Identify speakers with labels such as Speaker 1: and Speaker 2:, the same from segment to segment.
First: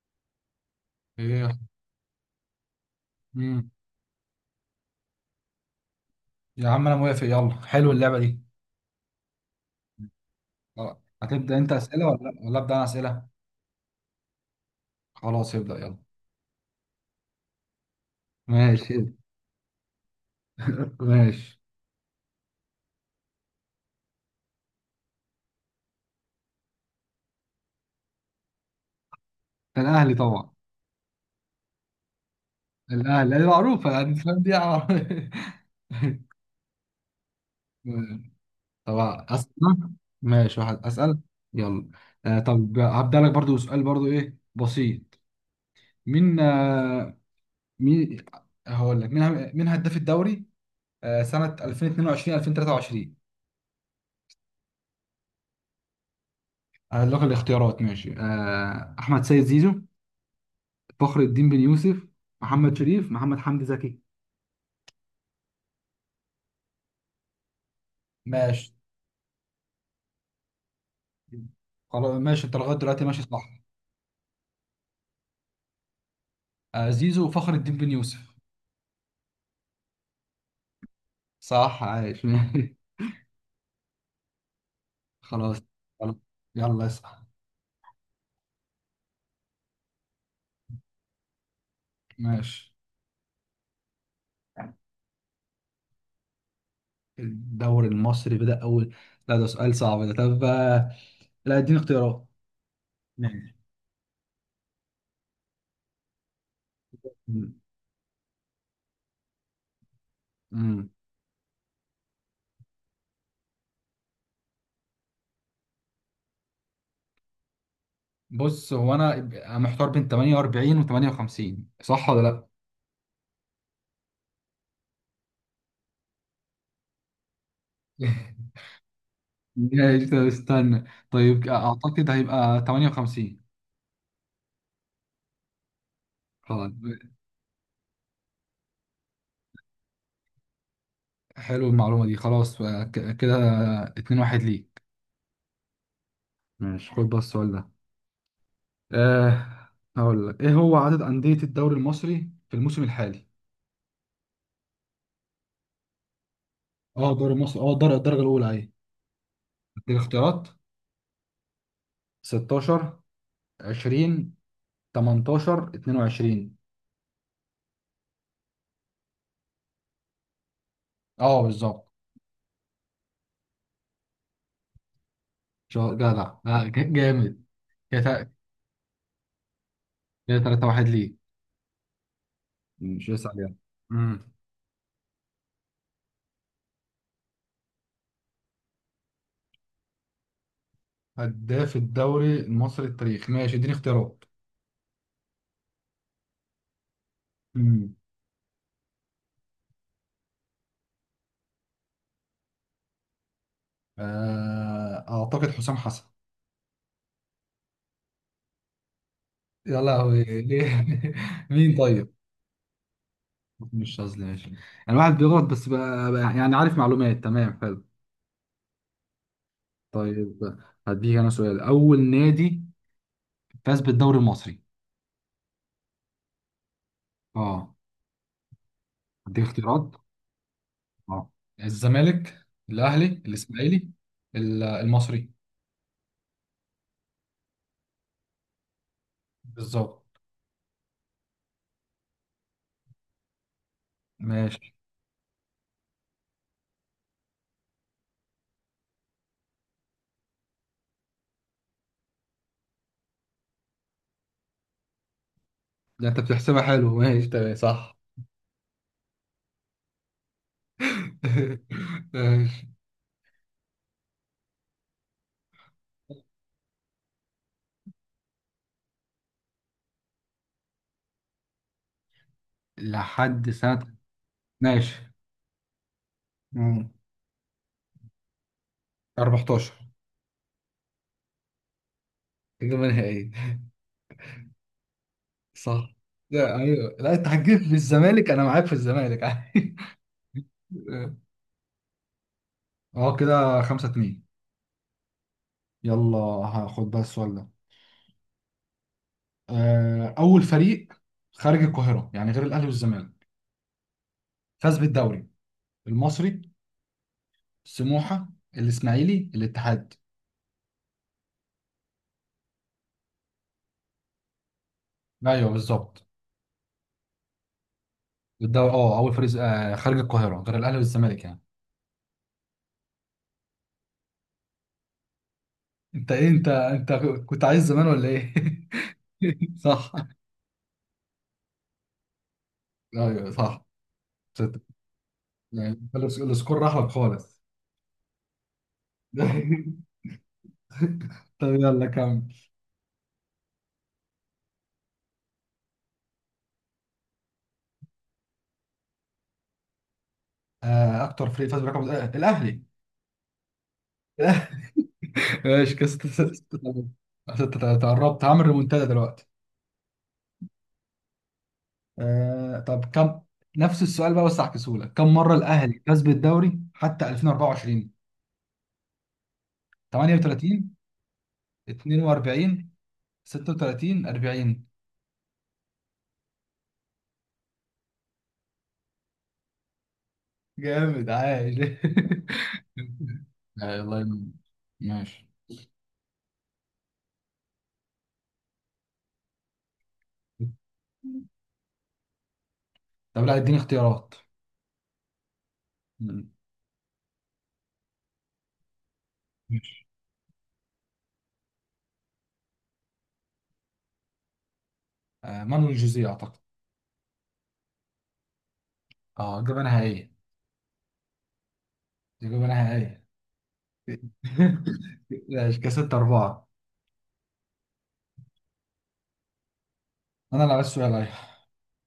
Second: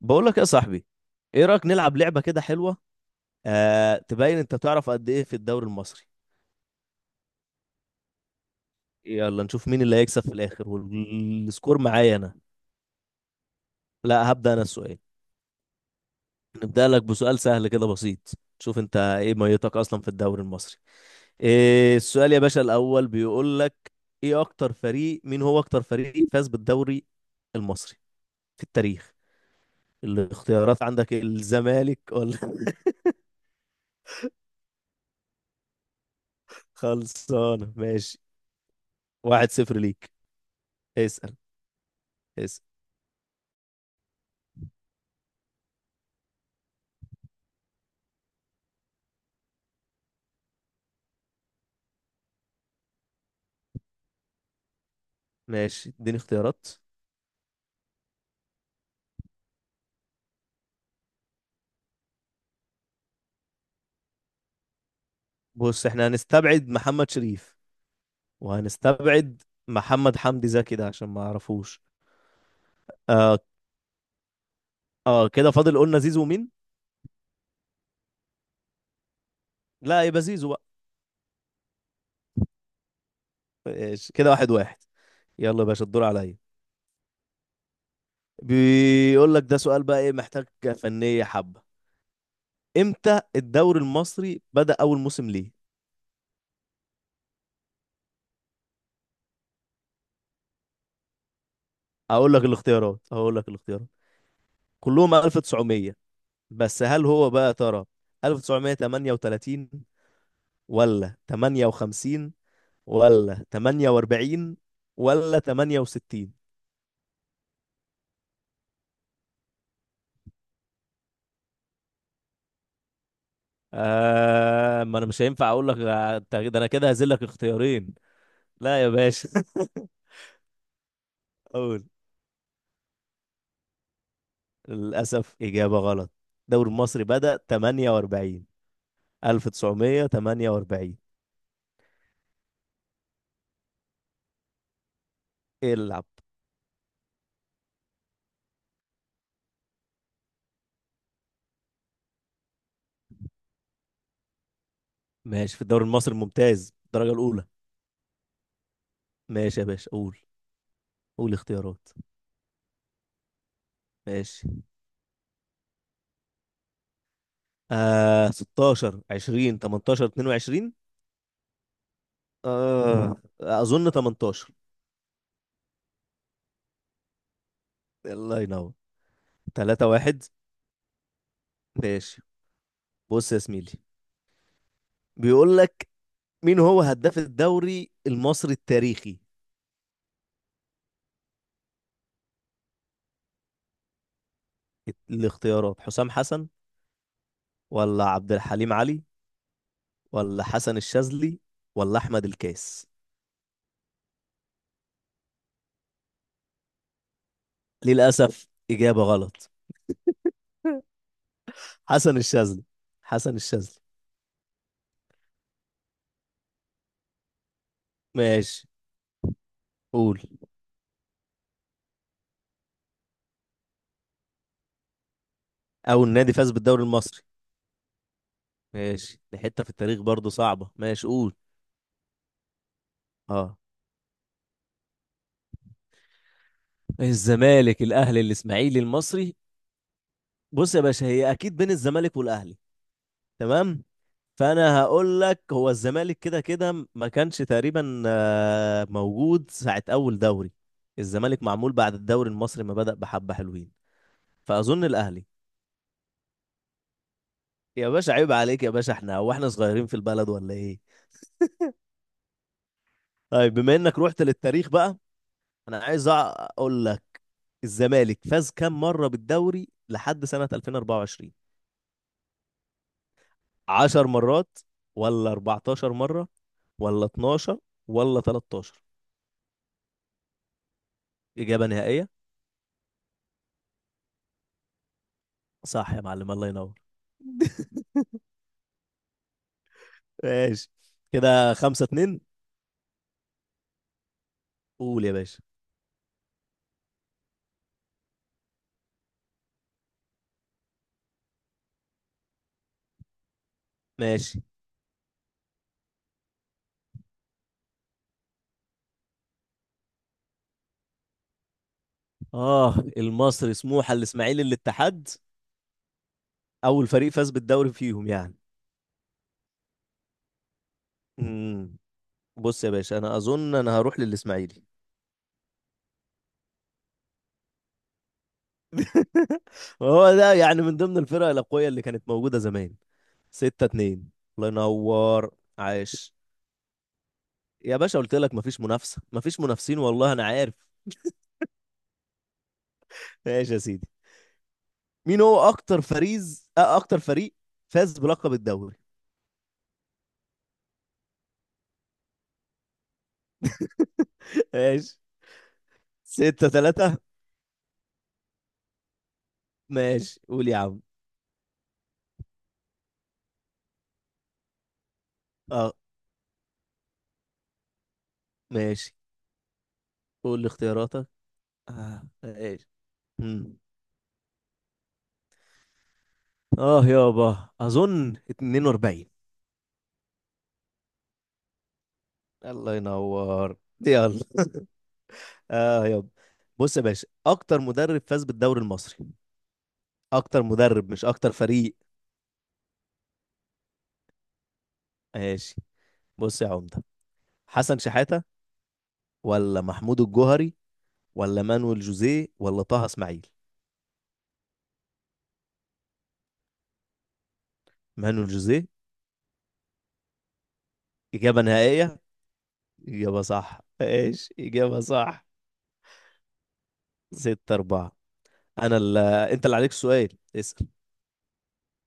Speaker 1: بقول لك يا صاحبي. ايه
Speaker 2: ايه.
Speaker 1: رايك نلعب لعبه كده حلوه؟
Speaker 2: مم.
Speaker 1: آه، تبين انت تعرف قد ايه في الدوري المصري؟
Speaker 2: يا عم انا موافق، يلا حلو اللعبه دي.
Speaker 1: يلا نشوف مين اللي هيكسب في الاخر،
Speaker 2: هتبدا انت
Speaker 1: والسكور
Speaker 2: اسئله
Speaker 1: معايا
Speaker 2: ولا
Speaker 1: انا.
Speaker 2: لأ؟ ولا ابدا انا اسئله؟
Speaker 1: لا، هبدا انا السؤال.
Speaker 2: خلاص، ابدا يلا.
Speaker 1: نبدا لك بسؤال سهل كده بسيط. شوف
Speaker 2: ماشي.
Speaker 1: انت ايه ميتك اصلا في الدوري المصري؟
Speaker 2: ماشي،
Speaker 1: إيه السؤال يا باشا الاول؟ بيقول لك: ايه اكتر فريق مين هو اكتر فريق فاز بالدوري المصري في التاريخ؟
Speaker 2: ده الاهلي طبعا.
Speaker 1: الاختيارات عندك، الزمالك ولا...
Speaker 2: الاهلي دي معروفه، يعني فاهم دي
Speaker 1: خلصانه، ماشي.
Speaker 2: طبعا اسال.
Speaker 1: 1-0 ليك.
Speaker 2: ماشي، واحد، اسال
Speaker 1: اسال،
Speaker 2: يلا.
Speaker 1: اسال.
Speaker 2: طب هبدا لك برضو سؤال، برضو ايه، بسيط. مين آه مين. هقول لك مين. مين هداف الدوري؟ سنه 2022 2023.
Speaker 1: ماشي، اديني اختيارات.
Speaker 2: هقول لك الاختيارات. ماشي، احمد سيد زيزو، فخر الدين بن يوسف، محمد شريف، محمد حمدي زكي.
Speaker 1: بص احنا هنستبعد محمد شريف،
Speaker 2: ماشي
Speaker 1: وهنستبعد محمد حمدي زكي ده عشان ما اعرفوش.
Speaker 2: خلاص. ماشي، انت لغايه دلوقتي ماشي
Speaker 1: اه،
Speaker 2: صح.
Speaker 1: اه، كده فاضل، قلنا زيزو، مين؟
Speaker 2: زيزو وفخر الدين بن يوسف.
Speaker 1: لا، يبقى زيزو بقى.
Speaker 2: صح، عايش.
Speaker 1: ماشي كده، 1-1.
Speaker 2: خلاص.
Speaker 1: يلا يا باشا، الدور
Speaker 2: خلاص.
Speaker 1: عليا.
Speaker 2: يلا اسأل.
Speaker 1: بيقول لك ده سؤال بقى ايه، محتاج فنية حبة.
Speaker 2: ماشي.
Speaker 1: امتى الدوري المصري بدأ اول موسم ليه؟
Speaker 2: الدوري المصري بدأ أول... لا ده سؤال صعب ده. طب لا اديني اختيارات.
Speaker 1: اقول لك
Speaker 2: ماشي.
Speaker 1: الاختيارات، كلهم 1900، بس هل هو بقى يا
Speaker 2: مم.
Speaker 1: ترى 1938،
Speaker 2: مم.
Speaker 1: ولا 58، ولا 48، ولا 68؟
Speaker 2: بص، هو انا محتار بين 48 و 58، صح ولا لا؟
Speaker 1: ما انا مش هينفع اقول لك. ده انا كده هذلك اختيارين. لا يا باشا.
Speaker 2: ماشي، طب استنى. طيب
Speaker 1: اقول:
Speaker 2: اعتقد هيبقى 58.
Speaker 1: للاسف اجابه غلط. الدوري
Speaker 2: خلاص.
Speaker 1: المصري بدأ 48، 1948.
Speaker 2: حلو المعلومة دي. خلاص، كده 2-1 ليك.
Speaker 1: العب.
Speaker 2: ماشي، خد بقى السؤال ده. أه، هقول لك ايه هو عدد أندية الدوري المصري في الموسم الحالي؟
Speaker 1: ماشي، في الدوري المصري الممتاز
Speaker 2: اه
Speaker 1: الدرجه
Speaker 2: الدوري
Speaker 1: الاولى.
Speaker 2: المصري، اه الدرجة الأولى اهي.
Speaker 1: ماشي يا باشا،
Speaker 2: اديك
Speaker 1: قول.
Speaker 2: اختيارات:
Speaker 1: قول اختيارات.
Speaker 2: 16، 20،
Speaker 1: ماشي،
Speaker 2: 18، 22.
Speaker 1: آه، 16، 20، 18، 22.
Speaker 2: اه بالظبط.
Speaker 1: آه، اظن 18.
Speaker 2: جدع، جامد كده.
Speaker 1: الله ينور. 3-1.
Speaker 2: كده 3-1 ليك.
Speaker 1: ماشي،
Speaker 2: ماشي، اسأل
Speaker 1: بص يا
Speaker 2: يلا.
Speaker 1: زميلي.
Speaker 2: امم
Speaker 1: بيقول لك: مين هو هداف الدوري المصري التاريخي؟
Speaker 2: هداف الدوري المصري التاريخي. ماشي اديني اختيارات.
Speaker 1: الاختيارات: حسام حسن،
Speaker 2: امم،
Speaker 1: ولا عبد الحليم علي، ولا حسن الشاذلي، ولا احمد الكاس؟
Speaker 2: اعتقد حسام حسن.
Speaker 1: للاسف اجابه غلط.
Speaker 2: يا لهوي ليه؟ مين طيب؟
Speaker 1: حسن الشاذلي، حسن الشاذلي.
Speaker 2: مش قصدي، ماشي. يعني واحد بيغلط بس بقى، بقى يعني عارف معلومات. تمام، حلو.
Speaker 1: ماشي قول.
Speaker 2: طيب، هديك انا سؤال: اول نادي فاز بالدوري المصري.
Speaker 1: اول نادي فاز بالدوري المصري؟
Speaker 2: اه.
Speaker 1: ماشي، دي
Speaker 2: هديك
Speaker 1: حته في
Speaker 2: اختيارات:
Speaker 1: التاريخ برضه صعبه، ماشي
Speaker 2: اه
Speaker 1: قول.
Speaker 2: الزمالك، الاهلي،
Speaker 1: اه،
Speaker 2: الاسماعيلي، المصري.
Speaker 1: الزمالك، الاهلي، الاسماعيلي، المصري.
Speaker 2: بالظبط.
Speaker 1: بص يا باشا، هي اكيد بين الزمالك والاهلي، تمام.
Speaker 2: ماشي،
Speaker 1: فانا هقول لك هو الزمالك كده كده ما كانش تقريبا موجود ساعة اول دوري. الزمالك معمول بعد الدوري المصري ما بدأ بحبة حلوين، فاظن الاهلي.
Speaker 2: ده انت بتحسبها. حلو، ماشي تمام
Speaker 1: يا
Speaker 2: صح.
Speaker 1: باشا عيب عليك يا باشا، احنا هو احنا صغيرين في البلد ولا ايه؟
Speaker 2: ماشي
Speaker 1: طيب بما انك رحت للتاريخ بقى، انا عايز اقول لك: الزمالك فاز كام مرة بالدوري لحد سنة 2024؟
Speaker 2: لحد سنة.
Speaker 1: 10 مرات،
Speaker 2: ماشي.
Speaker 1: ولا 14 مرة،
Speaker 2: مم.
Speaker 1: ولا 12، ولا 13؟
Speaker 2: 14.
Speaker 1: إجابة نهائية؟
Speaker 2: إجابة نهائية.
Speaker 1: صح
Speaker 2: صح.
Speaker 1: يا معلم، الله
Speaker 2: لا،
Speaker 1: ينور.
Speaker 2: ايوه، لا، انت هتجيب في الزمالك انا معاك في الزمالك عادي.
Speaker 1: ماشي كده، 5-2.
Speaker 2: اه كده 5-2.
Speaker 1: قول يا باشا.
Speaker 2: يلا هاخد بقى السؤال ده. أول فريق خارج القاهرة، يعني غير الأهلي والزمالك،
Speaker 1: ماشي،
Speaker 2: فاز بالدوري المصري: سموحة، الإسماعيلي، الاتحاد.
Speaker 1: اه المصري، سموحة، الاسماعيلي، الاتحاد.
Speaker 2: أيوه بالظبط.
Speaker 1: اول فريق فاز بالدوري فيهم يعني؟
Speaker 2: الدوري اه، أول فريق خارج القاهرة غير الأهلي والزمالك يعني.
Speaker 1: امم بص يا باشا، انا اظن انا هروح للاسماعيلي.
Speaker 2: انت ايه؟ انت كنت عايز زمان ولا ايه؟ صح.
Speaker 1: هو ده يعني من ضمن الفرق الاقوية اللي كانت موجودة زمان.
Speaker 2: أيوه
Speaker 1: ستة
Speaker 2: صح.
Speaker 1: اتنين الله
Speaker 2: ستة.
Speaker 1: ينور،
Speaker 2: يعني
Speaker 1: عاش.
Speaker 2: السكور راح لك خالص.
Speaker 1: يا باشا قلت لك مفيش منافسة، مفيش منافسين، والله انا عارف.
Speaker 2: طب يلا كمل.
Speaker 1: ماشي يا سيدي. مين هو اكتر فريز أه اكتر فريق فاز بلقب الدوري؟
Speaker 2: اكتر فريق فاز برقم، الاهلي.
Speaker 1: ماشي،
Speaker 2: ماشي كده 6
Speaker 1: ستة
Speaker 2: 6
Speaker 1: تلاتة
Speaker 2: قربت هعمل ريمونتادا دلوقتي.
Speaker 1: ماشي قول يا عم.
Speaker 2: طب كم نفس السؤال بقى، بس هعكسهولك، كم مرة
Speaker 1: اه،
Speaker 2: الأهلي فاز بالدوري حتى 2024؟
Speaker 1: ماشي. قول لي
Speaker 2: 38،
Speaker 1: اختياراتك. اه، ماشي.
Speaker 2: 42،
Speaker 1: مم.
Speaker 2: 36، 40.
Speaker 1: اه يابا، اظن 42.
Speaker 2: جامد عايش.
Speaker 1: الله ينور،
Speaker 2: الله
Speaker 1: يلا.
Speaker 2: ينور. ماشي،
Speaker 1: اه يابا. بص يا باشا، اكتر مدرب فاز بالدوري المصري، اكتر مدرب مش اكتر فريق.
Speaker 2: طب لا اديني اختيارات.
Speaker 1: ماشي،
Speaker 2: مم.
Speaker 1: بص يا عمده. حسن شحاته، ولا
Speaker 2: ماشي،
Speaker 1: محمود الجوهري، ولا مانويل جوزيه، ولا طه اسماعيل؟
Speaker 2: مانويل جوزيه أعتقد.
Speaker 1: مانويل جوزيه.
Speaker 2: اه اجابه نهائيه.
Speaker 1: اجابه نهائيه؟
Speaker 2: تجيب انا نهائية.
Speaker 1: اجابه صح، ماشي اجابه صح.
Speaker 2: ماشي، كده 6-4.
Speaker 1: 6-4. انت اللي عليك السؤال.
Speaker 2: أنا اللي عايز
Speaker 1: اسال.
Speaker 2: سؤال، أيوة.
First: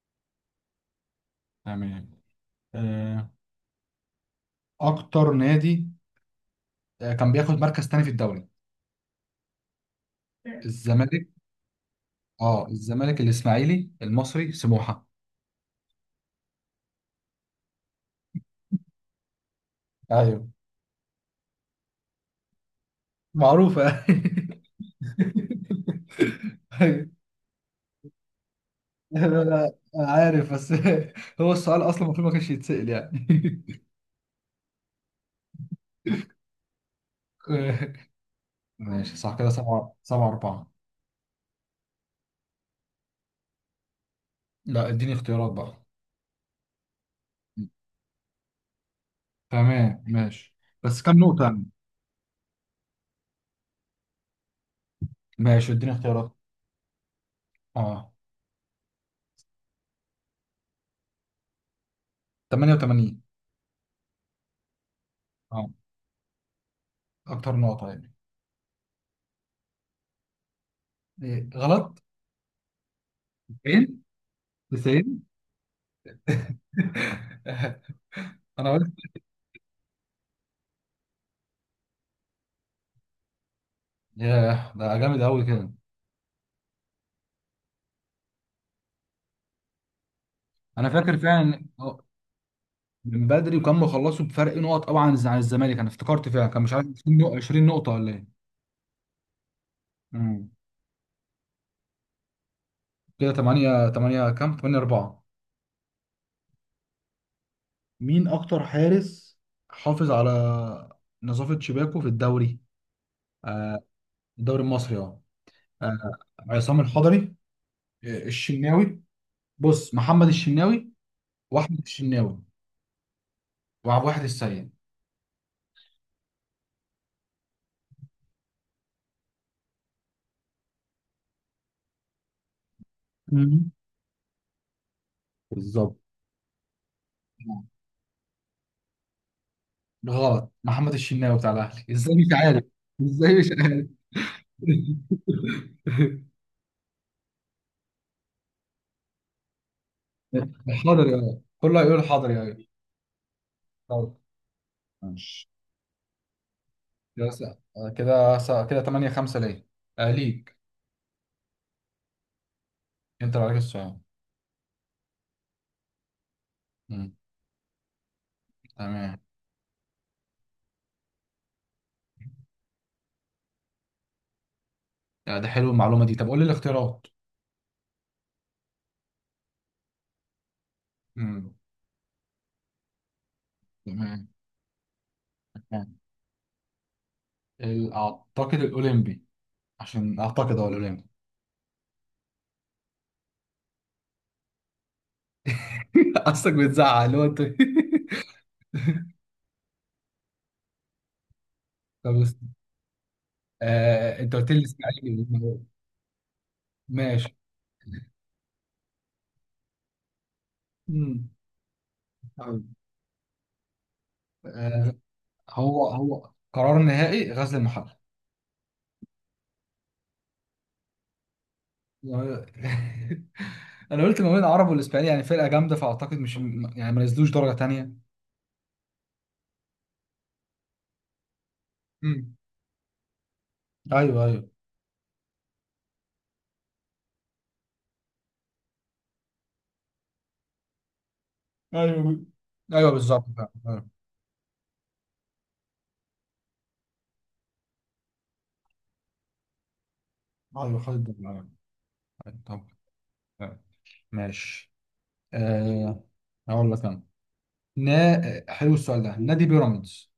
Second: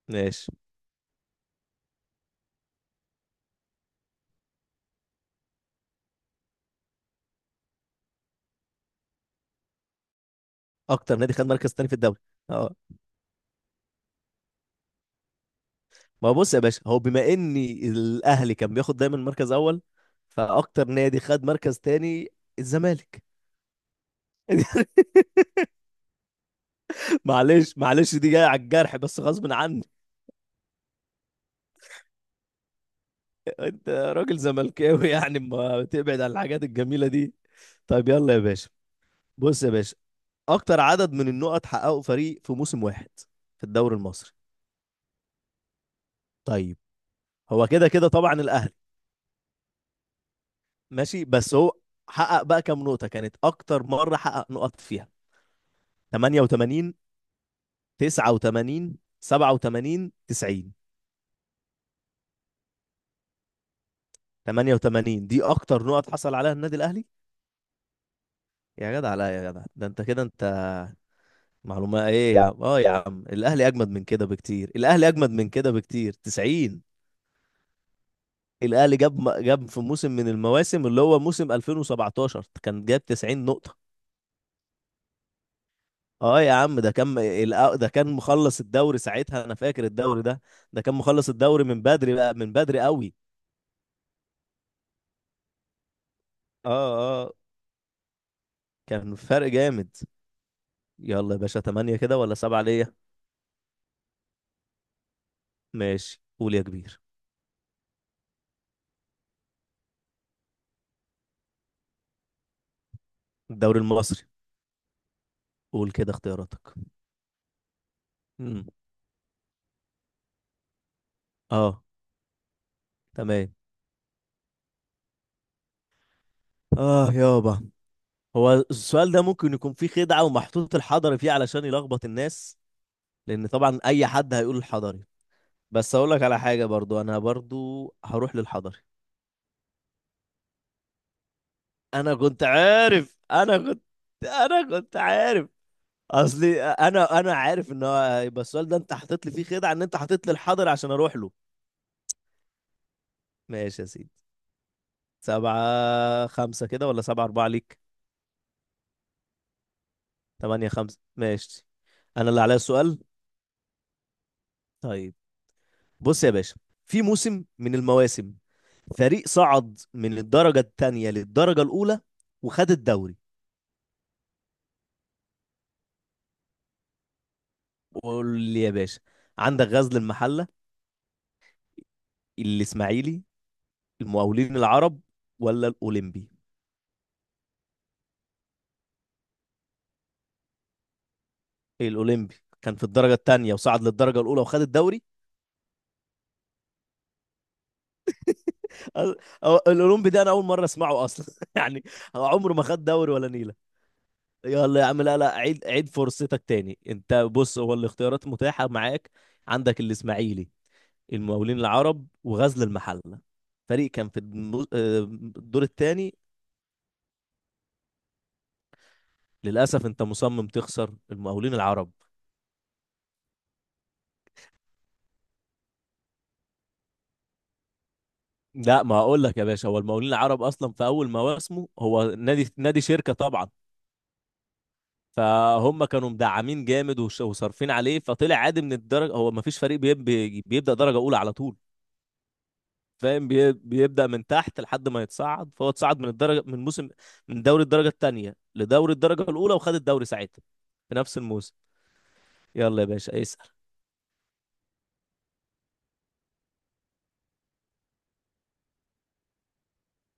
Speaker 1: ماشي،
Speaker 2: تمام. آه، أكتر نادي كان بياخد مركز تاني في الدوري،
Speaker 1: اكتر
Speaker 2: الزمالك.
Speaker 1: نادي خد مركز تاني في الدوري؟
Speaker 2: أه
Speaker 1: اه،
Speaker 2: الزمالك، الإسماعيلي، المصري، سموحة.
Speaker 1: ما هو بص يا باشا، هو بما اني الاهلي كان بياخد دايما مركز اول،
Speaker 2: أيوه،
Speaker 1: فاكتر نادي خد مركز تاني، الزمالك.
Speaker 2: معروفة. أيوه،
Speaker 1: معلش، معلش، دي جايه على الجرح بس
Speaker 2: أنا
Speaker 1: غصب
Speaker 2: أنا
Speaker 1: عني.
Speaker 2: عارف بس. هو السؤال أصلا المفروض ما كانش يتسأل يعني.
Speaker 1: انت راجل زملكاوي يعني، ما تبعد عن الحاجات الجميله دي. طيب يلا يا باشا،
Speaker 2: ماشي صح، كده
Speaker 1: بص يا
Speaker 2: سبعة
Speaker 1: باشا،
Speaker 2: سبعة أربعة.
Speaker 1: اكتر عدد من النقط حققه فريق في موسم واحد في الدوري المصري.
Speaker 2: لا اديني اختيارات بقى.
Speaker 1: طيب هو كده كده طبعا الاهلي.
Speaker 2: تمام ماشي. بس كام
Speaker 1: ماشي،
Speaker 2: نقطة
Speaker 1: بس
Speaker 2: يعني؟
Speaker 1: هو حقق بقى كام نقطة كانت أكتر مرة حقق نقط فيها؟
Speaker 2: ماشي اديني اختيارات.
Speaker 1: 88،
Speaker 2: اه.
Speaker 1: 89، 87، 90.
Speaker 2: 88.
Speaker 1: 88 دي
Speaker 2: اه،
Speaker 1: أكتر نقط حصل عليها النادي الأهلي.
Speaker 2: اكتر نقطة يعني؟
Speaker 1: يا جدع، لا يا جدع ده أنت كده أنت
Speaker 2: إيه، غلط.
Speaker 1: معلومة إيه يا عم! أه يا عم الأهلي أجمد
Speaker 2: 90.
Speaker 1: من كده بكتير، الأهلي
Speaker 2: 90.
Speaker 1: أجمد من كده بكتير، 90.
Speaker 2: انا قلت.
Speaker 1: الأهلي جاب في موسم من المواسم اللي هو موسم 2017 كان جاب 90 نقطة.
Speaker 2: ياه، ده جامد قوي كده.
Speaker 1: اه يا عم ده كان مخلص الدوري ساعتها، انا فاكر الدوري ده. ده
Speaker 2: انا
Speaker 1: كان
Speaker 2: فاكر
Speaker 1: مخلص
Speaker 2: فعلا
Speaker 1: الدوري من بدري بقى، من بدري قوي.
Speaker 2: من بدري، وكان مخلصوا بفرق نقط قوي عن عن الزمالك، انا افتكرت فعلا كان
Speaker 1: اه،
Speaker 2: مش عارف 20
Speaker 1: اه،
Speaker 2: نقطة 20 نقطة ولا ايه.
Speaker 1: كان فرق جامد.
Speaker 2: امم.
Speaker 1: يلا يا باشا، تمانية كده ولا سبعة ليا؟
Speaker 2: كده 8 8، كام؟ 8 4.
Speaker 1: ماشي قول يا كبير.
Speaker 2: مين اكتر حارس حافظ على نظافة شباكه في الدوري؟
Speaker 1: الدوري
Speaker 2: آه
Speaker 1: المصري.
Speaker 2: الدوري المصري، اه.
Speaker 1: قول
Speaker 2: آه،
Speaker 1: كده اختياراتك.
Speaker 2: عصام الحضري،
Speaker 1: امم،
Speaker 2: الشناوي. بص، محمد الشناوي واحمد
Speaker 1: اه،
Speaker 2: الشناوي
Speaker 1: تمام.
Speaker 2: وعبد الواحد السيد.
Speaker 1: اه يابا، هو السؤال ده ممكن يكون فيه خدعة ومحطوط الحضري فيه علشان يلخبط الناس. لان
Speaker 2: مم.
Speaker 1: طبعا اي حد هيقول الحضري. بس
Speaker 2: بالظبط.
Speaker 1: اقول لك على حاجة، برضو انا برضو هروح للحضري.
Speaker 2: غلط، محمد الشناوي بتاع الاهلي ازاي
Speaker 1: انا
Speaker 2: مش
Speaker 1: كنت
Speaker 2: عارف.
Speaker 1: عارف،
Speaker 2: ازاي مش عارف.
Speaker 1: انا كنت عارف. اصلي انا عارف ان هو هيبقى السؤال ده، انت حاطط لي فيه خدعه، ان انت حاطط لي الحاضر عشان
Speaker 2: حاضر يا
Speaker 1: اروح له.
Speaker 2: ولد. كله هيقول حاضر يا ولد.
Speaker 1: ماشي يا سيدي.
Speaker 2: حاضر. ماشي،
Speaker 1: 7-5 كده، ولا سبعة
Speaker 2: كده س-
Speaker 1: أربعة ليك؟
Speaker 2: كده 8-5 ليه. ليك.
Speaker 1: 8-5، ماشي. أنا اللي عليا السؤال.
Speaker 2: انت اللي عليك السؤال.
Speaker 1: طيب، بص يا باشا، في
Speaker 2: مم.
Speaker 1: موسم من المواسم
Speaker 2: تمام.
Speaker 1: فريق صعد من الدرجة التانية للدرجة الأولى وخد الدوري.
Speaker 2: ده حلو المعلومه دي. طب قول لي الاختيارات.
Speaker 1: قول لي يا باشا. عندك غزل المحلة،
Speaker 2: مم.
Speaker 1: الإسماعيلي،
Speaker 2: تمام.
Speaker 1: المقاولين العرب، ولا
Speaker 2: تمام.
Speaker 1: الأولمبي؟
Speaker 2: اعتقد الاولمبي. عشان اعتقد هو الاولمبي.
Speaker 1: الاولمبي كان في الدرجه الثانيه وصعد للدرجه الاولى وخد الدوري.
Speaker 2: قصدك بتزعق اللي هو انت.
Speaker 1: أ- الاولمبي ده انا اول مره اسمعه اصلا. يعني
Speaker 2: طب
Speaker 1: هو عمره ما خد دوري ولا نيله.
Speaker 2: انت قلت لي
Speaker 1: يلا يا عم، لا،
Speaker 2: الاسماعيلي.
Speaker 1: لا، عيد عيد فرصتك تاني انت.
Speaker 2: ماشي.
Speaker 1: بص هو الاختيارات متاحه معاك. عندك الاسماعيلي،
Speaker 2: امم.
Speaker 1: المقاولين العرب، وغزل
Speaker 2: طيب.
Speaker 1: المحله. فريق كان في
Speaker 2: آه،
Speaker 1: الدور
Speaker 2: هو
Speaker 1: الثاني.
Speaker 2: هو قرار نهائي: غزل المحله.
Speaker 1: للاسف انت مصمم تخسر، المقاولين العرب.
Speaker 2: انا قلت ما بين العرب والاسبانيين، يعني فرقه جامده فاعتقد مش يعني ما نزلوش درجه تانية.
Speaker 1: لا، ما اقول لك يا باشا، هو المقاولين العرب اصلا في اول مواسمه، هو
Speaker 2: امم.
Speaker 1: نادي نادي شركه طبعا.
Speaker 2: ايوه، ايوه.
Speaker 1: فهم كانوا مدعمين جامد وصارفين عليه، فطلع عادي من الدرجه. هو ما فيش فريق بيبدا درجه اولى على طول.
Speaker 2: ايوه، ايوه بالظبط
Speaker 1: فاهم،
Speaker 2: فعلا. ايوه.
Speaker 1: بيبدا من تحت لحد ما يتصعد. فهو اتصعد من الدرجه، من موسم، من دوري الدرجه الثانيه لدوري الدرجه الاولى، وخد الدوري ساعتها
Speaker 2: ايوه خد
Speaker 1: في نفس
Speaker 2: الدوري، ايوه.
Speaker 1: الموسم.
Speaker 2: أيوة، طب.
Speaker 1: يلا يا باشا اسال.
Speaker 2: أيوة. ماشي. أه هقول لك انا، حلو السؤال ده. نادي بيراميدز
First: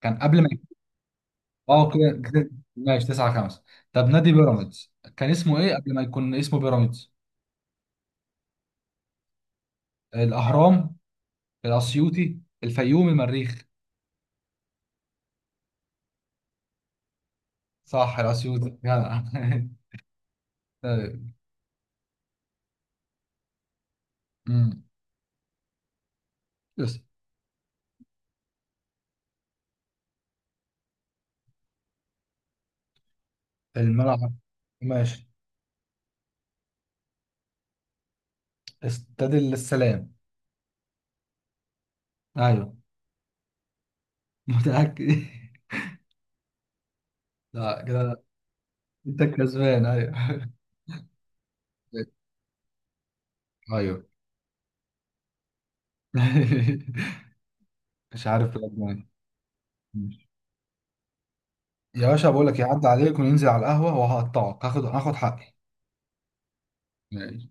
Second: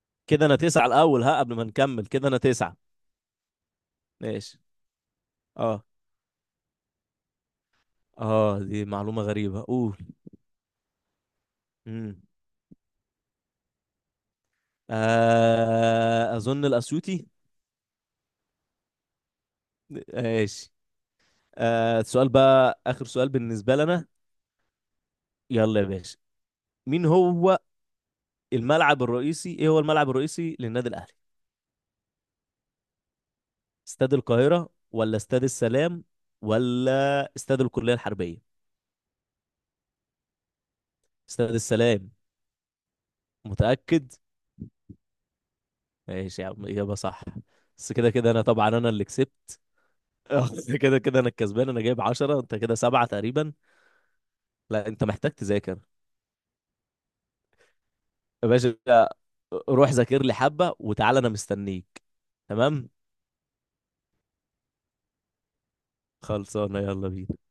Speaker 2: كان قبل
Speaker 1: كده
Speaker 2: ما...
Speaker 1: انا تسعه الاول، ها، قبل ما
Speaker 2: اه
Speaker 1: نكمل،
Speaker 2: كده
Speaker 1: كده انا
Speaker 2: كده-
Speaker 1: تسعه.
Speaker 2: ماشي 9-5. طب نادي
Speaker 1: ماشي،
Speaker 2: بيراميدز كان اسمه ايه
Speaker 1: اه،
Speaker 2: قبل ما يكون اسمه بيراميدز؟
Speaker 1: اه، دي معلومه غريبه، قول.
Speaker 2: الاهرام،
Speaker 1: امم
Speaker 2: الاسيوطي، الفيوم، المريخ.
Speaker 1: اظن الاسيوطي.
Speaker 2: صح، الاسيوطي، جدع.
Speaker 1: ماشي،
Speaker 2: طيب.
Speaker 1: سؤال بقى اخر سؤال بالنسبه لنا.
Speaker 2: أمم.
Speaker 1: يلا يا باشا.
Speaker 2: بس
Speaker 1: مين هو الملعب الرئيسي ايه هو الملعب الرئيسي للنادي الاهلي؟ استاد
Speaker 2: الملعب.
Speaker 1: القاهرة، ولا
Speaker 2: ماشي،
Speaker 1: استاد السلام، ولا استاد الكلية الحربية؟
Speaker 2: استاد السلام.
Speaker 1: استاد السلام.
Speaker 2: ايوه،
Speaker 1: متأكد؟
Speaker 2: متاكد.
Speaker 1: ماشي يا عم، إجابة صح.
Speaker 2: لا
Speaker 1: بس كده
Speaker 2: كده
Speaker 1: كده انا طبعا انا اللي
Speaker 2: انت
Speaker 1: كسبت.
Speaker 2: كسبان. ايوه
Speaker 1: آه، كده كده انا الكسبان، انا جايب 10، انت كده سبعة تقريبا.
Speaker 2: ايوه.
Speaker 1: لا، انت محتاج تذاكر.
Speaker 2: مش
Speaker 1: يا
Speaker 2: عارف
Speaker 1: باشا،
Speaker 2: بجد يعني.
Speaker 1: روح ذاكر لي حبة وتعالى، انا مستنيك.
Speaker 2: يا باشا بقول لك يعدي
Speaker 1: تمام،
Speaker 2: عليك وننزل على القهوه، وهقطعك، هاخد حقي.
Speaker 1: خلصانة، يلا بينا.
Speaker 2: ماشي.